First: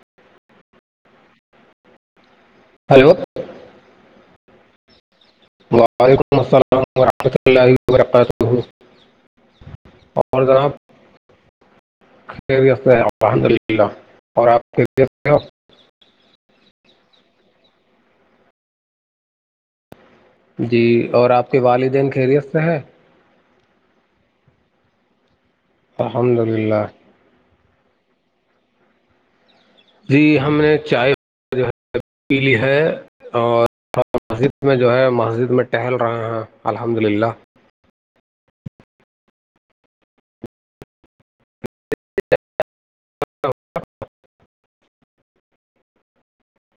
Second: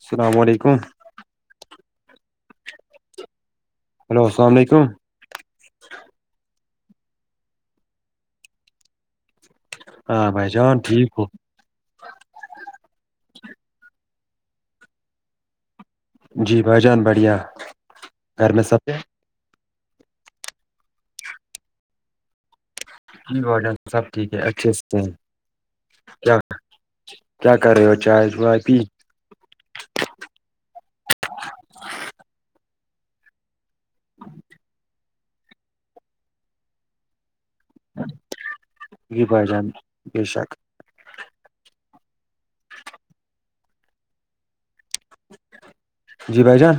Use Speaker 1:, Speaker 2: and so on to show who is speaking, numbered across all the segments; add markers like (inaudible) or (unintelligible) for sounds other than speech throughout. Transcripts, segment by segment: Speaker 1: السلام علیکم
Speaker 2: hello
Speaker 1: hello السلام علیکم
Speaker 2: وعلیکم السلام ورحمۃ اللہ وبرکاتہ
Speaker 1: ہاں
Speaker 2: اور
Speaker 1: بھائی
Speaker 2: جناب
Speaker 1: جان ٹھیک ہو
Speaker 2: خیریت سے ہیں الحمد للہ اور آپ خیریت سے ہو
Speaker 1: جی بھائی جان بڑھیا گھر میں سب
Speaker 2: جی اور آپ کے والدین خیریت سے ہیں
Speaker 1: سب ٹھیک ہے اچھے سے کیا
Speaker 2: الحمد للہ
Speaker 1: کیا کر رہے ہو چائے چائے پی
Speaker 2: جی ہم نے چائے جو ہے پی لی ہے اور مسجد میں جو ہے مسجد میں ٹہل رہے ہیں الحمد للہ
Speaker 1: پائے جان بی شک
Speaker 2: (unintelligible)
Speaker 1: جی بھائی جان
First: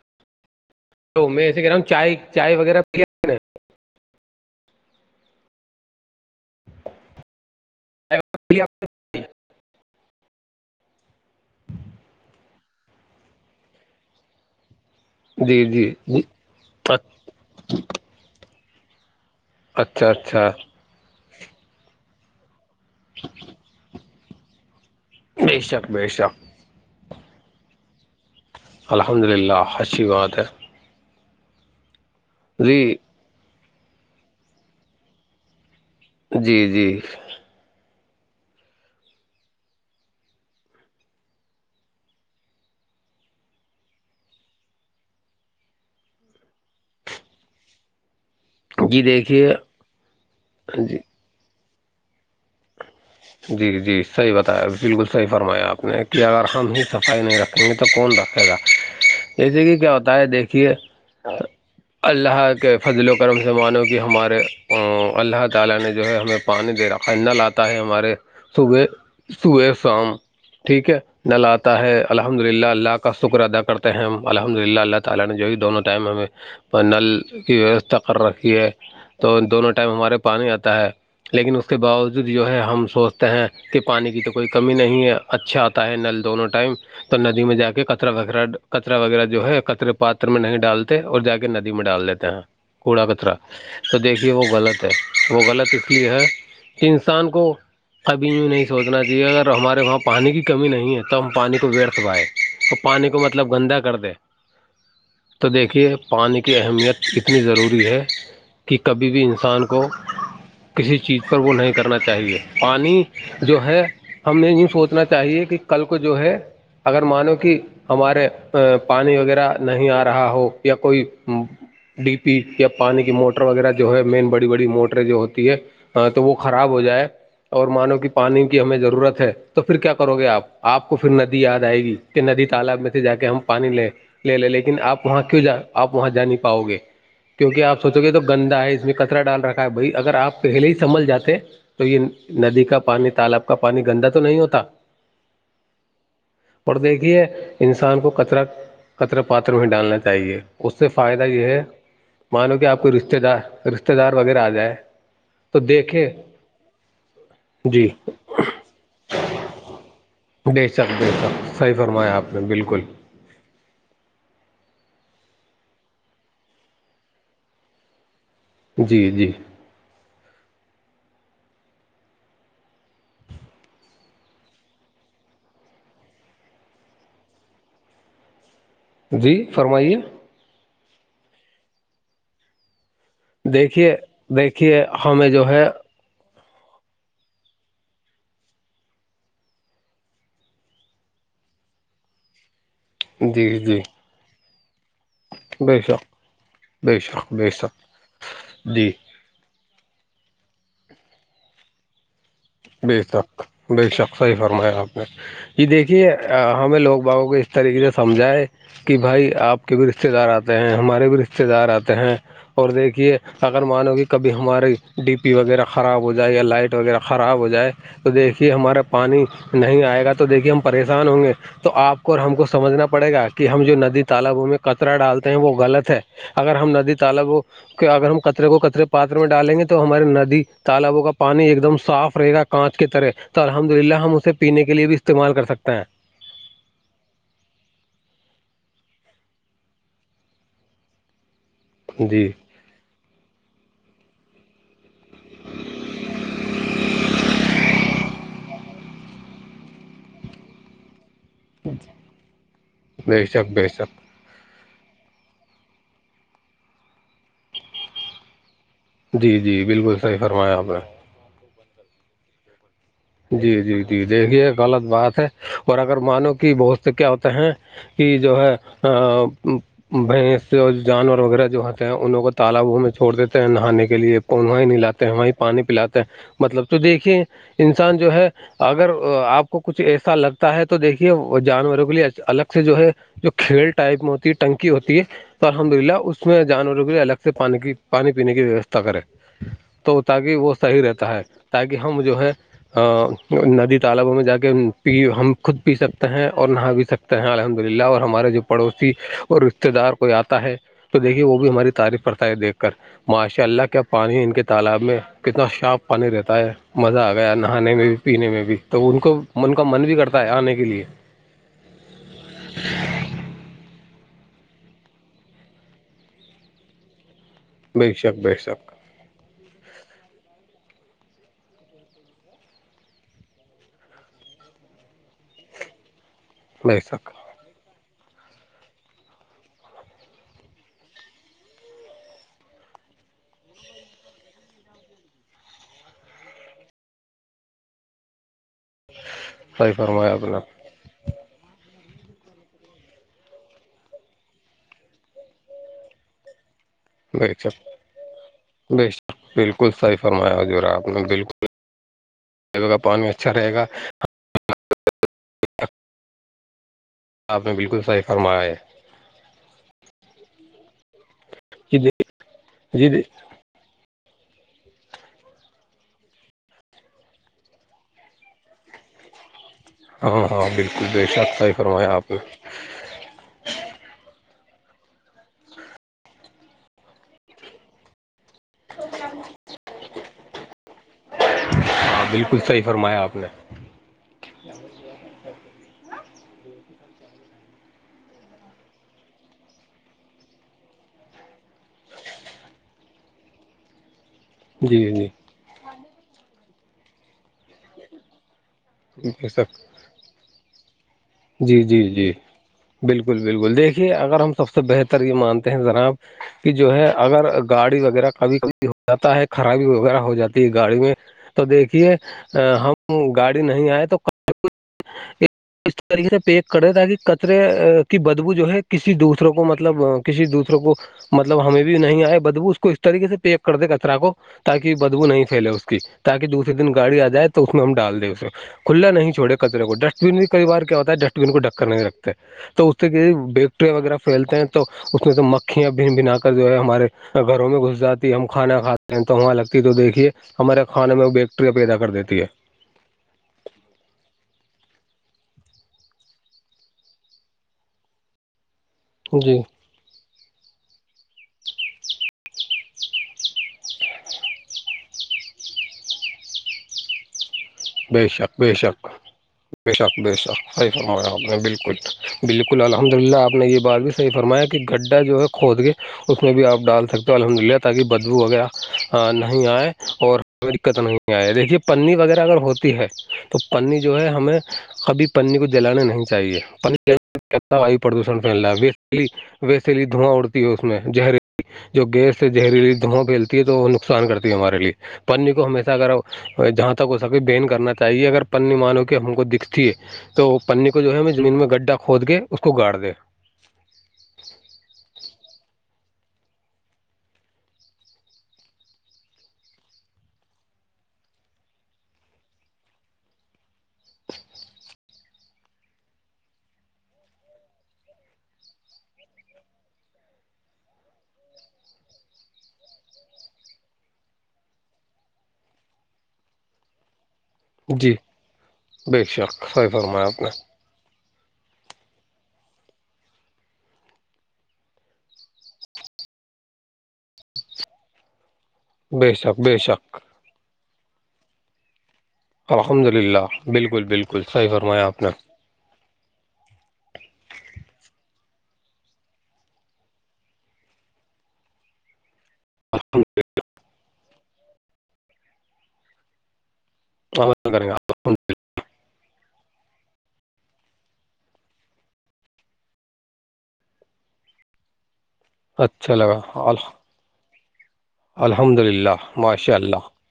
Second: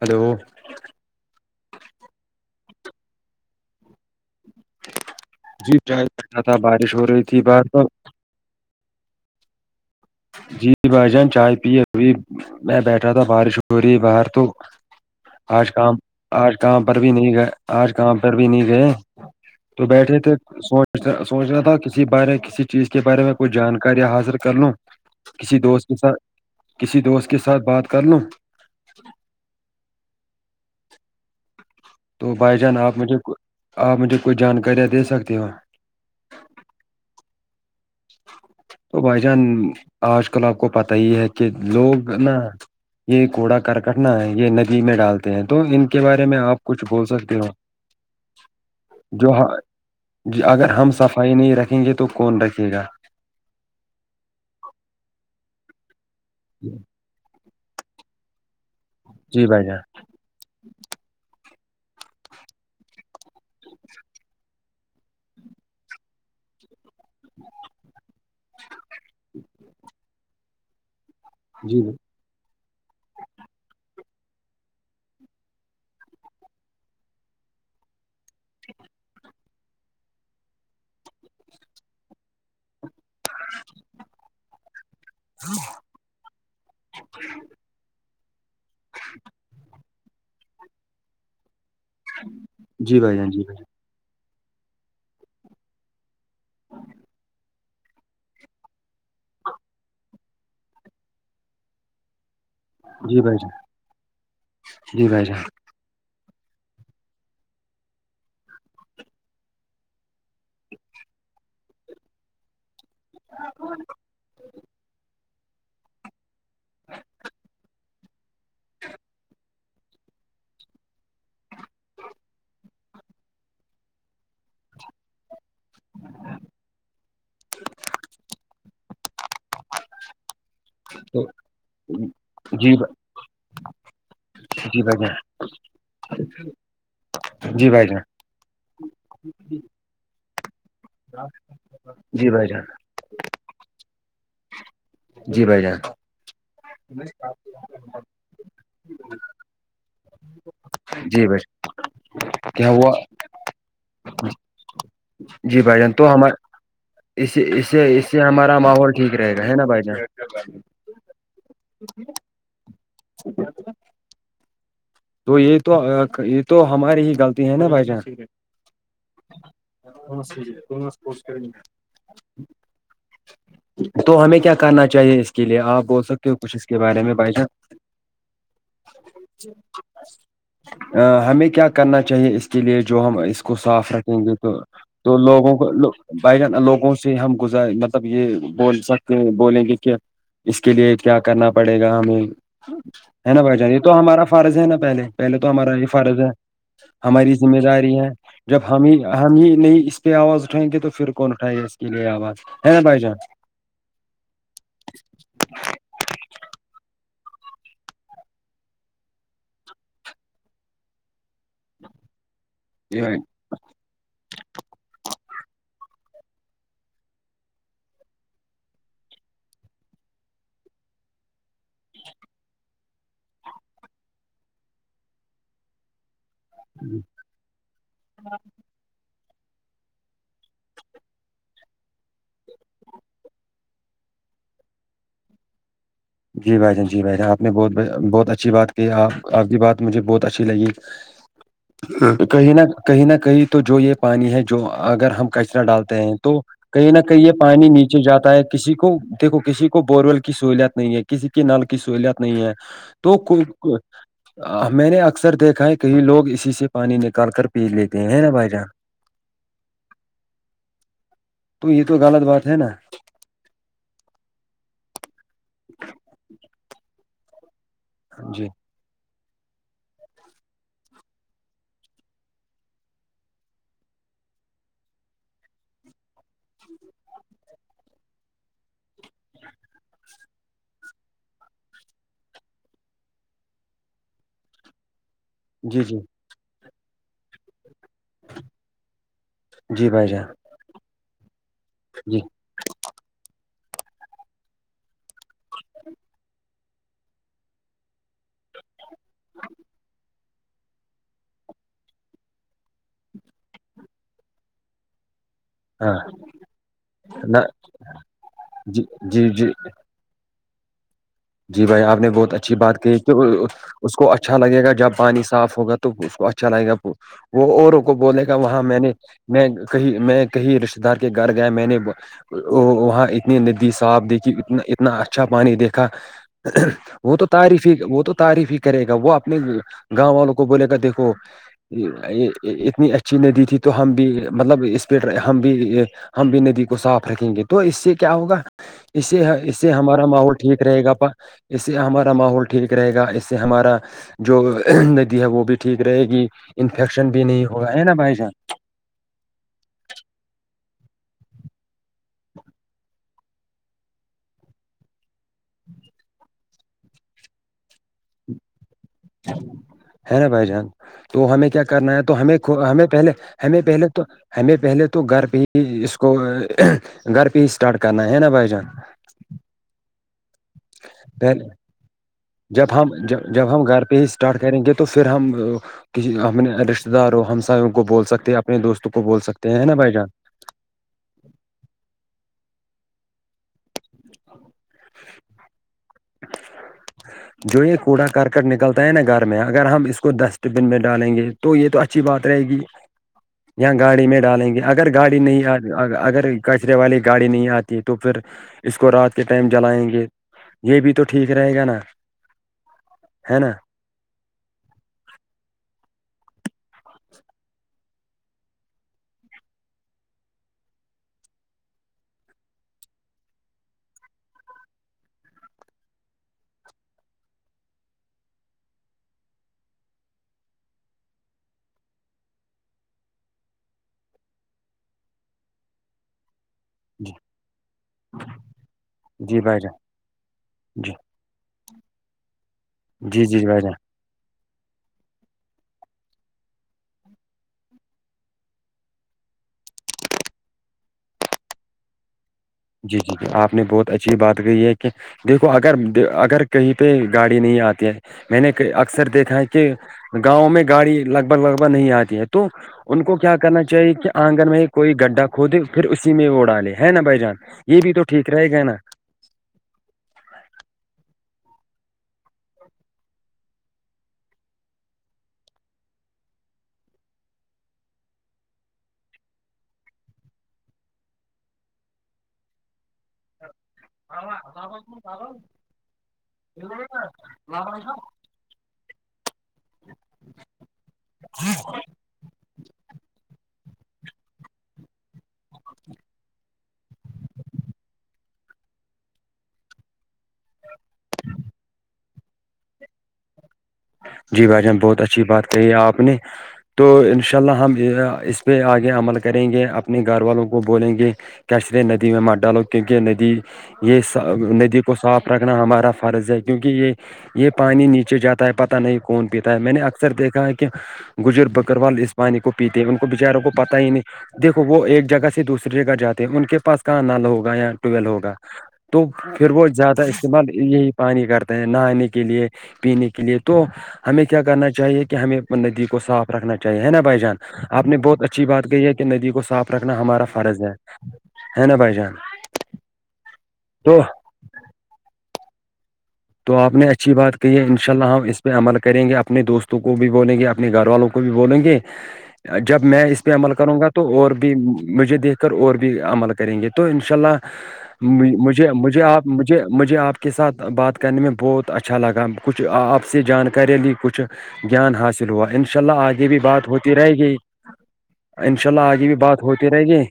Speaker 1: ہلو
Speaker 2: تو میں ایسے کہہ رہا ہوں چائے چائے وغیرہ پیا نا
Speaker 1: جی کیاائے کرا تھا بارش ہو رہی تھی باہر تو
Speaker 2: (unintelligible)
Speaker 1: جی بھائی جان چائے پیے ابھی میں بیٹھا تھا بارش ہو رہی باہر تو
Speaker 2: جی
Speaker 1: آج
Speaker 2: جی
Speaker 1: کام
Speaker 2: جی
Speaker 1: آج کہاں پر بھی
Speaker 2: اچ-
Speaker 1: نہیں گئے آج کہاں پر بھی نہیں گئے تو
Speaker 2: اچھا
Speaker 1: بیٹھے تھے
Speaker 2: اچھا
Speaker 1: سوچ سوچنا تھا کسی بارے کسی چیز کے بارے میں کوئی جانکاریں حاصل کر لوں کسی
Speaker 2: بے
Speaker 1: دوست
Speaker 2: شک
Speaker 1: کے
Speaker 2: بے
Speaker 1: ساتھ
Speaker 2: شک
Speaker 1: کسی دوست کے ساتھ بات کر لو
Speaker 2: الحمد للہ اچھی بات ہے
Speaker 1: تو بائی جان
Speaker 2: جی
Speaker 1: آپ مجھے آپ مجھے کوئی جانکاریاں دے سکتے ہو
Speaker 2: جی جی
Speaker 1: تو بھائی جان آج کل آپ کو پتا ہی ہے کہ لوگ نا یہ کوڑا کرکٹنا ہے یہ ندی میں ڈالتے ہیں تو ان کے بارے میں آپ کچھ بول سکتے ہو
Speaker 2: جی
Speaker 1: جو
Speaker 2: دیکھیے
Speaker 1: اگر ہم
Speaker 2: جی
Speaker 1: صفائی نہیں رکھیں گے تو کون رکھے گا
Speaker 2: جی جی صحیح بتایا بالکل صحیح فرمایا آپ نے کیاگار ہم ہی صفائی نہیں رکھیں گے تو کون رکھے گا
Speaker 1: جی
Speaker 2: جیسے
Speaker 1: بھائی
Speaker 2: کہ کیا
Speaker 1: جان
Speaker 2: ہوتا ہے دیکھیے اللہ کے فضل و کرم سے مانو کہ ہمارے اللہ تعالی نے جو ہے ہمیں پانی دے رہاا لاتا ہے ہمارے صبح صبح شام ٹھیک ہے نل آتا
Speaker 1: جی
Speaker 2: ہے الحمد للہ اللہ کا شکر ادا کرتے ہیں ہم الحمد پ نل کی ویوستا کر رکھی ہے تو دونوں ٹائم ہمارے پانی آتا ہے لیکن اس کے باوجود جو ہے ہم سوچتے ہیں کہ پانی کی تو کوئی کمی نہیں ہے اچھا آتا ہے نل دونوں ٹائم تو ندی میں جا کے کچرا وغیرہ کچرا وغیرہ جو ہے کچرے پات میں نہیں ڈال اور جا کے ندی میں ڈال دیتے ہیں
Speaker 1: جی
Speaker 2: کوڑا
Speaker 1: بھائی جان
Speaker 2: کترا
Speaker 1: جی بھائی
Speaker 2: تو دیکھیے وہ غلط ہے وہ غلط اس لیے ہے کہ انسان کو کبھیوں نہیں سوچنا چاہیے اگر ہمارے وہاں پانی کی کمی نہیں ہے تو ہم پانی کو بیرتھ پائےیں وہ پانی کو
Speaker 1: جی بھائی
Speaker 2: مطلب
Speaker 1: جان
Speaker 2: گندا کر دے
Speaker 1: جی بھائی جان
Speaker 2: تو دیکھیے پانی کی اہمیت اتنی ضروری ہے کہ کبھی بھی انسان کو کسی چیز پر وہ نہیں کرنا چاہیے پانی جو ہے ہمیں یہی سوچنا چاہیے کہ کل کو جو ہے اگر مانو کہ ہمارے پانی وغیرہ نہیں آ رہا ہو یا کوئی ڈی پی یا پانی کی موٹر وغیرہ جو ہے مین بڑی بڑی موٹریں جو ہوتی ہے تو وہ خراب ہو جائے اور مانو کہ پانی کی ہمیں ضرورت ہے تو پھر کیا کرو گے آپ آپ کو پھر
Speaker 1: تو
Speaker 2: ندی یاد آئے گی کہ ندی
Speaker 1: جی
Speaker 2: تالاب میں سے جا کے ہم پانی لیں لے لے لیکن
Speaker 1: جی بھائی
Speaker 2: آپ وہاں
Speaker 1: جان
Speaker 2: کیوں جا آپ وہاں جا نہیں پاؤ گے کیونکہ
Speaker 1: جی
Speaker 2: آپ
Speaker 1: بھائی جان
Speaker 2: سوچو گے تو گندا ہے اس میں کچرا ڈال رکھا ہے بھائی اگر آپ پہلے ہی سنبھل جاتے تو یہ
Speaker 1: جی بھائی جان
Speaker 2: ندی کا پانی تالاب کا پانی گندا تو نہیں ہوتا
Speaker 1: جی بھائی جان
Speaker 2: اور دیکھیے انسان کو کچرا کچرا پاتر میں ڈالنا چاہیے اس سے فائدہ
Speaker 1: جی بھائی
Speaker 2: یہ
Speaker 1: جان
Speaker 2: ہے مانو کہ
Speaker 1: کیا
Speaker 2: آپ کو
Speaker 1: ہوا
Speaker 2: رشتے دار رشتے دار وغیرہ آ جائے
Speaker 1: جی بھائی جان تو ہمار اس سے اس سے
Speaker 2: جی
Speaker 1: اس سے ہمارا ماحول ٹھیک رہے گا ہے نا بھائی جان
Speaker 2: بے شک بے شک صحیح فرمایا آپ نے بالکل
Speaker 1: ج تو یہ تو یہ تو ہماری ہی غلطی ہے نا بھائی جان
Speaker 2: جی جی
Speaker 1: ہپس کریں گے تو ہمیں کیا کرنا چاہیے اس کے لیے آپ بول سکتے ہو کچھ اس کے بارے میں بھائی جان
Speaker 2: ہ
Speaker 1: ا ہمیں کیا کرنا چاہیے اس کے لیے جو ہم اس کو صاف
Speaker 2: دیکھیے
Speaker 1: رکھیں گے تو
Speaker 2: دیکھیے
Speaker 1: تو
Speaker 2: ہمیں جو
Speaker 1: لوگوں
Speaker 2: ہے
Speaker 1: کوو بائڈن لوگوں سے ہم گزار مطلب یہ بول سکتے ہیں بولیں گے کہ اس کے لیے کیا کرنا پڑے گا ہمیں ہے نا
Speaker 2: جی
Speaker 1: بھائی جان یہ
Speaker 2: جی
Speaker 1: تو ہمارا فرض ہے نا پہلے پہلے تو ہمارا
Speaker 2: بے
Speaker 1: یہ
Speaker 2: شک
Speaker 1: فرض ہے
Speaker 2: بے شک
Speaker 1: ہماری
Speaker 2: بے
Speaker 1: ذمہ
Speaker 2: شک
Speaker 1: داری ہے جب
Speaker 2: جی
Speaker 1: ہمیں ہم یہ نہیں اس پہ آواز اٹھائیں گے تو پھر کون اٹھائےیں گا اس کے لیے آواز ہے نا
Speaker 2: بے
Speaker 1: بھائی جان
Speaker 2: شک بے شک صحیح فرمایا آپ نے ج دیکھیے ہمیں لوگ بابوں کو اس طریقے سے سمجھائے کہ بھائی آپ کے بھی رشتے دار آتے ہیں ہمارے بھی رشتے دار آتے ہیں اور
Speaker 1: جی
Speaker 2: دیکھیے
Speaker 1: بھائی
Speaker 2: اگر مانو کہ کبھی ہمارے ڈی پی وغیرہ خراب ہو جائے یا لائٹ وغیرہ خراب ہو جائے تو دیکھیے ہمارا پانی نہیں آئے گا تو دیکھیے ہم پریشان ہوں گے تو آپ کو اور ہم کو سمجھنا پڑے گا کہ ہم جو ندی تالابوں میں کطرا ڈالتے ہیں وہ غلط ہے اگر ہم ندی تالاب کے اگر ہم کطرے کو کطرے پات میں ڈالیں گے تو ہماراری ندی تالابوں کا پانی ایک دم صاف رہے گا کانچ کے طرح تو الحمد للہ ہم اسے پینے کے لیے بھی استعمال کر سکتے ہیں
Speaker 1: جی بھائی جان جی بھائی جان آپ نے بہت بہت اچھی بات کی آپ آپ کی بات مجھے بہت اچھی لگی
Speaker 2: (unintelligible) (inaudible) جی
Speaker 1: کہیں نہ کہیں نہ کہیں تو جو یہ پانی ہے جو اگر ہم کچرا ڈالتے ہیں تو کہیں نہ کہیں یہ پانی نیچے جاتا ہے کسی کو دیکھو کسی کو بورول سہولت نہیں ہے کسی کے نل کی سہولت نہیں ہے تو
Speaker 2: بے
Speaker 1: کوئی
Speaker 2: شک بے شک
Speaker 1: میں نے اکثر دیکھا ہے کئی لوگ اسی سے پانی نکال کر پی لیتے ہیں ہے نا بھائی جان
Speaker 2: جی جی بالکل صحیح فرمایا آپ نے
Speaker 1: تو یہ تو غلط بات ہے نا
Speaker 2: جی جی جی دیکھیے غلط بات ہے اور اگر مانو کہ بہت سے کیا ہوتے ہیں کہ جو
Speaker 1: جی
Speaker 2: ہے ا بھینس اور جانور وغیرہ جو ہوتے ہیں انہوں کو تالابو میں چھوڑ دیتے ہیں نہانے کے لیے کو وہیں نہیں لاتے ہیں وہیں پانی پلاتے ہیں مطلب تو دیکھیے انسان جو ہے اگر آپ کو کچھ ایسا لگتا ہے تو دیکھیے جانوروں کے لیے الگ سے جو ہے جو کھیل ٹائپ میں ہوتی ہے ٹنکی ہوتی ہے تو الحمد
Speaker 1: جی
Speaker 2: للہ
Speaker 1: جی
Speaker 2: اس میں جانوروں کے الگ سے پانی کی پانی پینے کی ویوستھا کریں
Speaker 1: جی
Speaker 2: تو
Speaker 1: بھائی جان
Speaker 2: تاکہ وہ صحیح رہتا ہے تاکہ ہم
Speaker 1: جی
Speaker 2: جو ہے ندی تالابوں میں جا کےی ہم خود پی سکتے ہیں اور نہا بھی سکتے ہیں الحمد للہ اور ہمارے جو پڑوسی اور رشتے دار کوئی آتا ہے تو دیکھیے وہ بھی ہماری تعریف کرتا ہے دیکھ کر ماشاء اللہ کیا پانی ان کے تالاب میں کتنا چاف
Speaker 1: ہاں
Speaker 2: پانی رہتا ہے مزہ آ گیا
Speaker 1: نہ
Speaker 2: نہانے میں بھی پینے میں بھی
Speaker 1: جی
Speaker 2: تو ان کو
Speaker 1: جی جی
Speaker 2: ان کا من بھی کرتا آنے کے لیے
Speaker 1: جی بھائی آپ نے بہت اچھی بات کہ اس کو اچھا لگے گا جب پانی صاف ہوگا تو اس کو اچھا لگےا وہ اوروں
Speaker 2: بے
Speaker 1: کو
Speaker 2: شک
Speaker 1: بولے
Speaker 2: بے
Speaker 1: گا وہاں
Speaker 2: شک
Speaker 1: میں نے میں کہیں میں کہیں رشتے دار کے گھر گیا میں نے ا وہاں اتنی ندی صاف دیکھی ا اتنا اچھا پانی دیکھا
Speaker 2: بے شک
Speaker 1: وہ تو تعریف ہی وہ تو تعریف ہی کرے گا وہ اپنے گاؤں والوں کو بولے گا دیکھو اتنی اچھی ندی تھی تو ہم بھی مطلب اس پ ہم بھی ہم بھی ندی کو صاف رکھیں گے تو اس سے کیا ہوگا اس سے اس سے
Speaker 2: صحیح
Speaker 1: ہمارا
Speaker 2: فرمایا آپ
Speaker 1: ماحول
Speaker 2: نے
Speaker 1: ٹھیک رہے گا اس سے ہمارا ماحول ٹھیک رہے گا اس سے ہمارا جو ندی ہے وہ بھی ٹھیک رہے گی انفیکشن بھی
Speaker 2: بے
Speaker 1: نہیں ہو
Speaker 2: شک
Speaker 1: رہا ہے نا بھائی جان
Speaker 2: بے بالکل صحیح فرمایا ہو ج رہا آپ نے بالکل جگہ پانی اچھا رہے گا آپ نے بالکل صحیح فرمایا ہے
Speaker 1: ہے نا بھائی جان تو ہمیں کیا
Speaker 2: جی
Speaker 1: کرنا ہے تو ہمیں ہمیں
Speaker 2: جی جی
Speaker 1: پہلے ہمیں پہلے تو ہمیں پہلے تو گھر پہ ہی اس کو گھر پہ ہی اسٹارٹ کرنا ہے نا بھائی جان
Speaker 2: ہاں ہاں بالکل بے شخہ ہی فرمایا آپ
Speaker 1: ہمم ج جب ہم گھر پہ ہی اسٹارٹ کریں گے تو پھر ہم کسی ہمنے رشتے داروں ہمساوں کو بول سکتے ہیں اپنے دوستوں کو بول سکتے ہیں نا بھائی جان
Speaker 2: ہاں بالکل صحی فرمایا آپ نے
Speaker 1: (inaudible)
Speaker 2: (inaudible)
Speaker 1: جو یہ کوڑا کرکٹ نکلتا ہے نا گھر میں اگر ہم اس کو ڈسٹ بن میں ڈالیں گے تو یہ تو اچھی بات رہے گی یا گاڑی میں ڈالیں گے
Speaker 2: جی
Speaker 1: اگر
Speaker 2: جی
Speaker 1: گاڑی نہیں اگر کچرے والی گاڑی نہیں آتی تو پھر اس کو رات کے
Speaker 2: بے
Speaker 1: ٹائم
Speaker 2: شک
Speaker 1: جلائیں گے یہ بھی تو ٹھیک رہے
Speaker 2: جی
Speaker 1: گا نا ہے نا
Speaker 2: یہ اگر ہم سب سے بہتر یہ مانتے ہیں جناب کہ جو ہے اگر گاڑی وغیرہ کبھی کبھی ہو جاتا ہے خرابی وغیرہ ہو جاتی ہے گاڑی میں تو دیکھیے ہم گاڑی نہیں آئے تو اس طریقے سے پیک کرے تاکہ کچرے کی بدبو جو ہے کسی دوسروں کو مطلب کسی دوسروں کو مطلب ہمیں بھی نہیں آئے بدبو اس کو اس طریقے سے پیک کر دے کچرا کو تاکی بدبو نہیں پھیلے اس کی تاکی دوسری دن گاڑی آ
Speaker 1: جی
Speaker 2: جائے تو اس میں ہم ڈال دیں اسے کھلا نہیں چھڑے
Speaker 1: جی بھائی
Speaker 2: کچرے
Speaker 1: جان
Speaker 2: کو ڈسٹ بن بھی کئی بار کیا ہوتا
Speaker 1: جی
Speaker 2: ہے ڈسٹ بن کو ڈھک کر نہیں رکھتے تو اس سے کہ
Speaker 1: جی جی بھائی جان
Speaker 2: بیکٹرییا وغیرہ پھیلتے ہیں تو اس میں تو مکھیاں بھن بھنا کر جو ہے ہمارے گھروں میں گھس جاتی ہے ہم کھانا کھاتے ہیں تو وہاں لگتی ہے تو دیکھیے ہمارے کھانے میں وہ بیکٹریاں پیدا کر دیتی ہے
Speaker 1: جی جی جی آپ نے بہت اچھی بات کہی ہے کہ دیکھو اگر اگر کہیں پہ گاڑی نہیں آتی ہے میں نے اکثر دیکھا
Speaker 2: جی
Speaker 1: ہے کہ گاؤں میں گاڑی لگ بھگ لگ بھگ نہیں آتی ہے تو ان کو کیا کرنا چاہیے کہ آنگن میں کوئی گڈھا کھودے پھر اسی میں وہ اسی میں ڈالے ہے نا بھآئی جان یہ بھی تو
Speaker 2: بیشک
Speaker 1: ٹھیک رہے گا
Speaker 2: بیشک
Speaker 1: نا
Speaker 2: بیشک بیشک صحی فرمایا آپ نے بالکل بالکل الحمد للہ آپ نے یہ بات بھی صحی فرمایا کہ گڈھا جو ہے خود کے اس میں بھی آپ ڈال سکتے ہو الحمد للہ تاکہ بدبو وغیرہ نہیں آئے اور کوئی دقت نہیں آیا دیکھیے پنی وغیرہ اگر ہوتی ہے تو پنی جو ہے ہمیں کبھی پنی کو جلانے نہیں چاہیے پنی سے وایو پردوشن (inaudible) ویسےلی دھواں اڑتی ہے اس میں جہریلی جو گیس سے زہریلی دھواں پھیلتی ہے تو نکسان کرتی ہمارے لیے پنی کو ہمیشہ اگر جہاں تک ہو سک کرنا چاہیے اگر پننی مانو کے ہم کو دکھتی ہے تو پنی کو جو ہے زمین میں گڈھا کھود کے اس کو گاڑ دے
Speaker 1: جی بھائی جان بہت اچھی بات کہی ہے آپ نے تو انشاء اللہ ہم اس پہ آگے عمل کریں گے اپنے گھر والوں کو بولیں گے کہستے ہیں ندی میں مر ڈالو کیونکہ ندی یہ ندی کو صاف رکھنا ہمارا فرض ہے کیوں کہ یہ یہ پانی نیچے جاتا ہے پتا نہیں کون پیتا ہے میں نے اکثر دیکھا ہے کہ بزرگ بکروال اس پانی کو پیتے ہیں ان کو بچاروں کو پتا ہی نہیں دیکھو وہ ایک جگہ سے دوسری جگہ جاتے ہیں ان کے پاس کہاں نال ہوگا یا
Speaker 2: جی
Speaker 1: ٹویل ہوگا
Speaker 2: بے
Speaker 1: تو
Speaker 2: شک
Speaker 1: پھر وہ
Speaker 2: صحیح
Speaker 1: زیادہ
Speaker 2: فرمایا آپ نے
Speaker 1: استعمال یہی پانی کرتے ہیں نہانے کے لیے پینے کے لیے تو ہمیں کیا کرنا چاہیے کہ ہمیں ندی کو صاف رکھنا چاہیے ہے نا بھائی جان آپ نے بہت اچھی بات کہی ہے کہ
Speaker 2: بے
Speaker 1: ندی
Speaker 2: شک
Speaker 1: کو
Speaker 2: بے
Speaker 1: صاف
Speaker 2: شک
Speaker 1: رکھنا ہمارا فرض ہے ہے نا بھائی جان
Speaker 2: الحمد للہ بالکل
Speaker 1: تو
Speaker 2: بالکل صحی فرمایا آپ نے
Speaker 1: تو آپ نے اچھی بات کہی ہے انشاء اللہ ہم اس پہ عمل کریں گے اپنے دوستوں کو بھی بولیں گے اپنے گھر والوں کو بھی بولیں گے
Speaker 2: (inaudible)
Speaker 1: جب میں اس پہ عمل کروں گا تو اور بھی مجھے دیکھ کر اور بھی عمل کریں گے تو انشاء
Speaker 2: عمل کریں
Speaker 1: اللہ
Speaker 2: گے
Speaker 1: مجھے مجھے آپ مجھے مجھے آپ کے ساتھ بات کرنے میں بہت اچھا لگا کچھ آپ سے جانکارییاں لی کچھ گیان حاصل ہوا انشاء
Speaker 2: اچھا
Speaker 1: اللہ آگے بھی
Speaker 2: لگا
Speaker 1: بات ہوتی رہ گئی
Speaker 2: الحمد
Speaker 1: انشاء اللہ
Speaker 2: للہ
Speaker 1: آگے بھی بات
Speaker 2: ماشاء
Speaker 1: ہوتی رہ
Speaker 2: اللہ
Speaker 1: گی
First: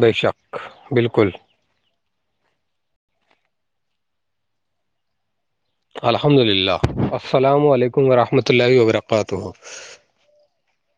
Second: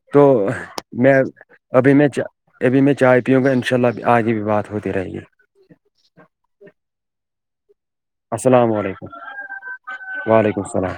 Speaker 2: بے
Speaker 1: تو
Speaker 2: شک
Speaker 1: میں
Speaker 2: بالکل
Speaker 1: ابھی میں چا ابھی میں چائے پیوں گا ان شاء اللہ آگے بھی بات ہوتی رہے گی
Speaker 2: الحمد للہ السلام علیکم وورحمۃ
Speaker 1: السلام
Speaker 2: اللہ
Speaker 1: علیکم
Speaker 2: وبرکاتہ
Speaker 1: وعلیکم السلام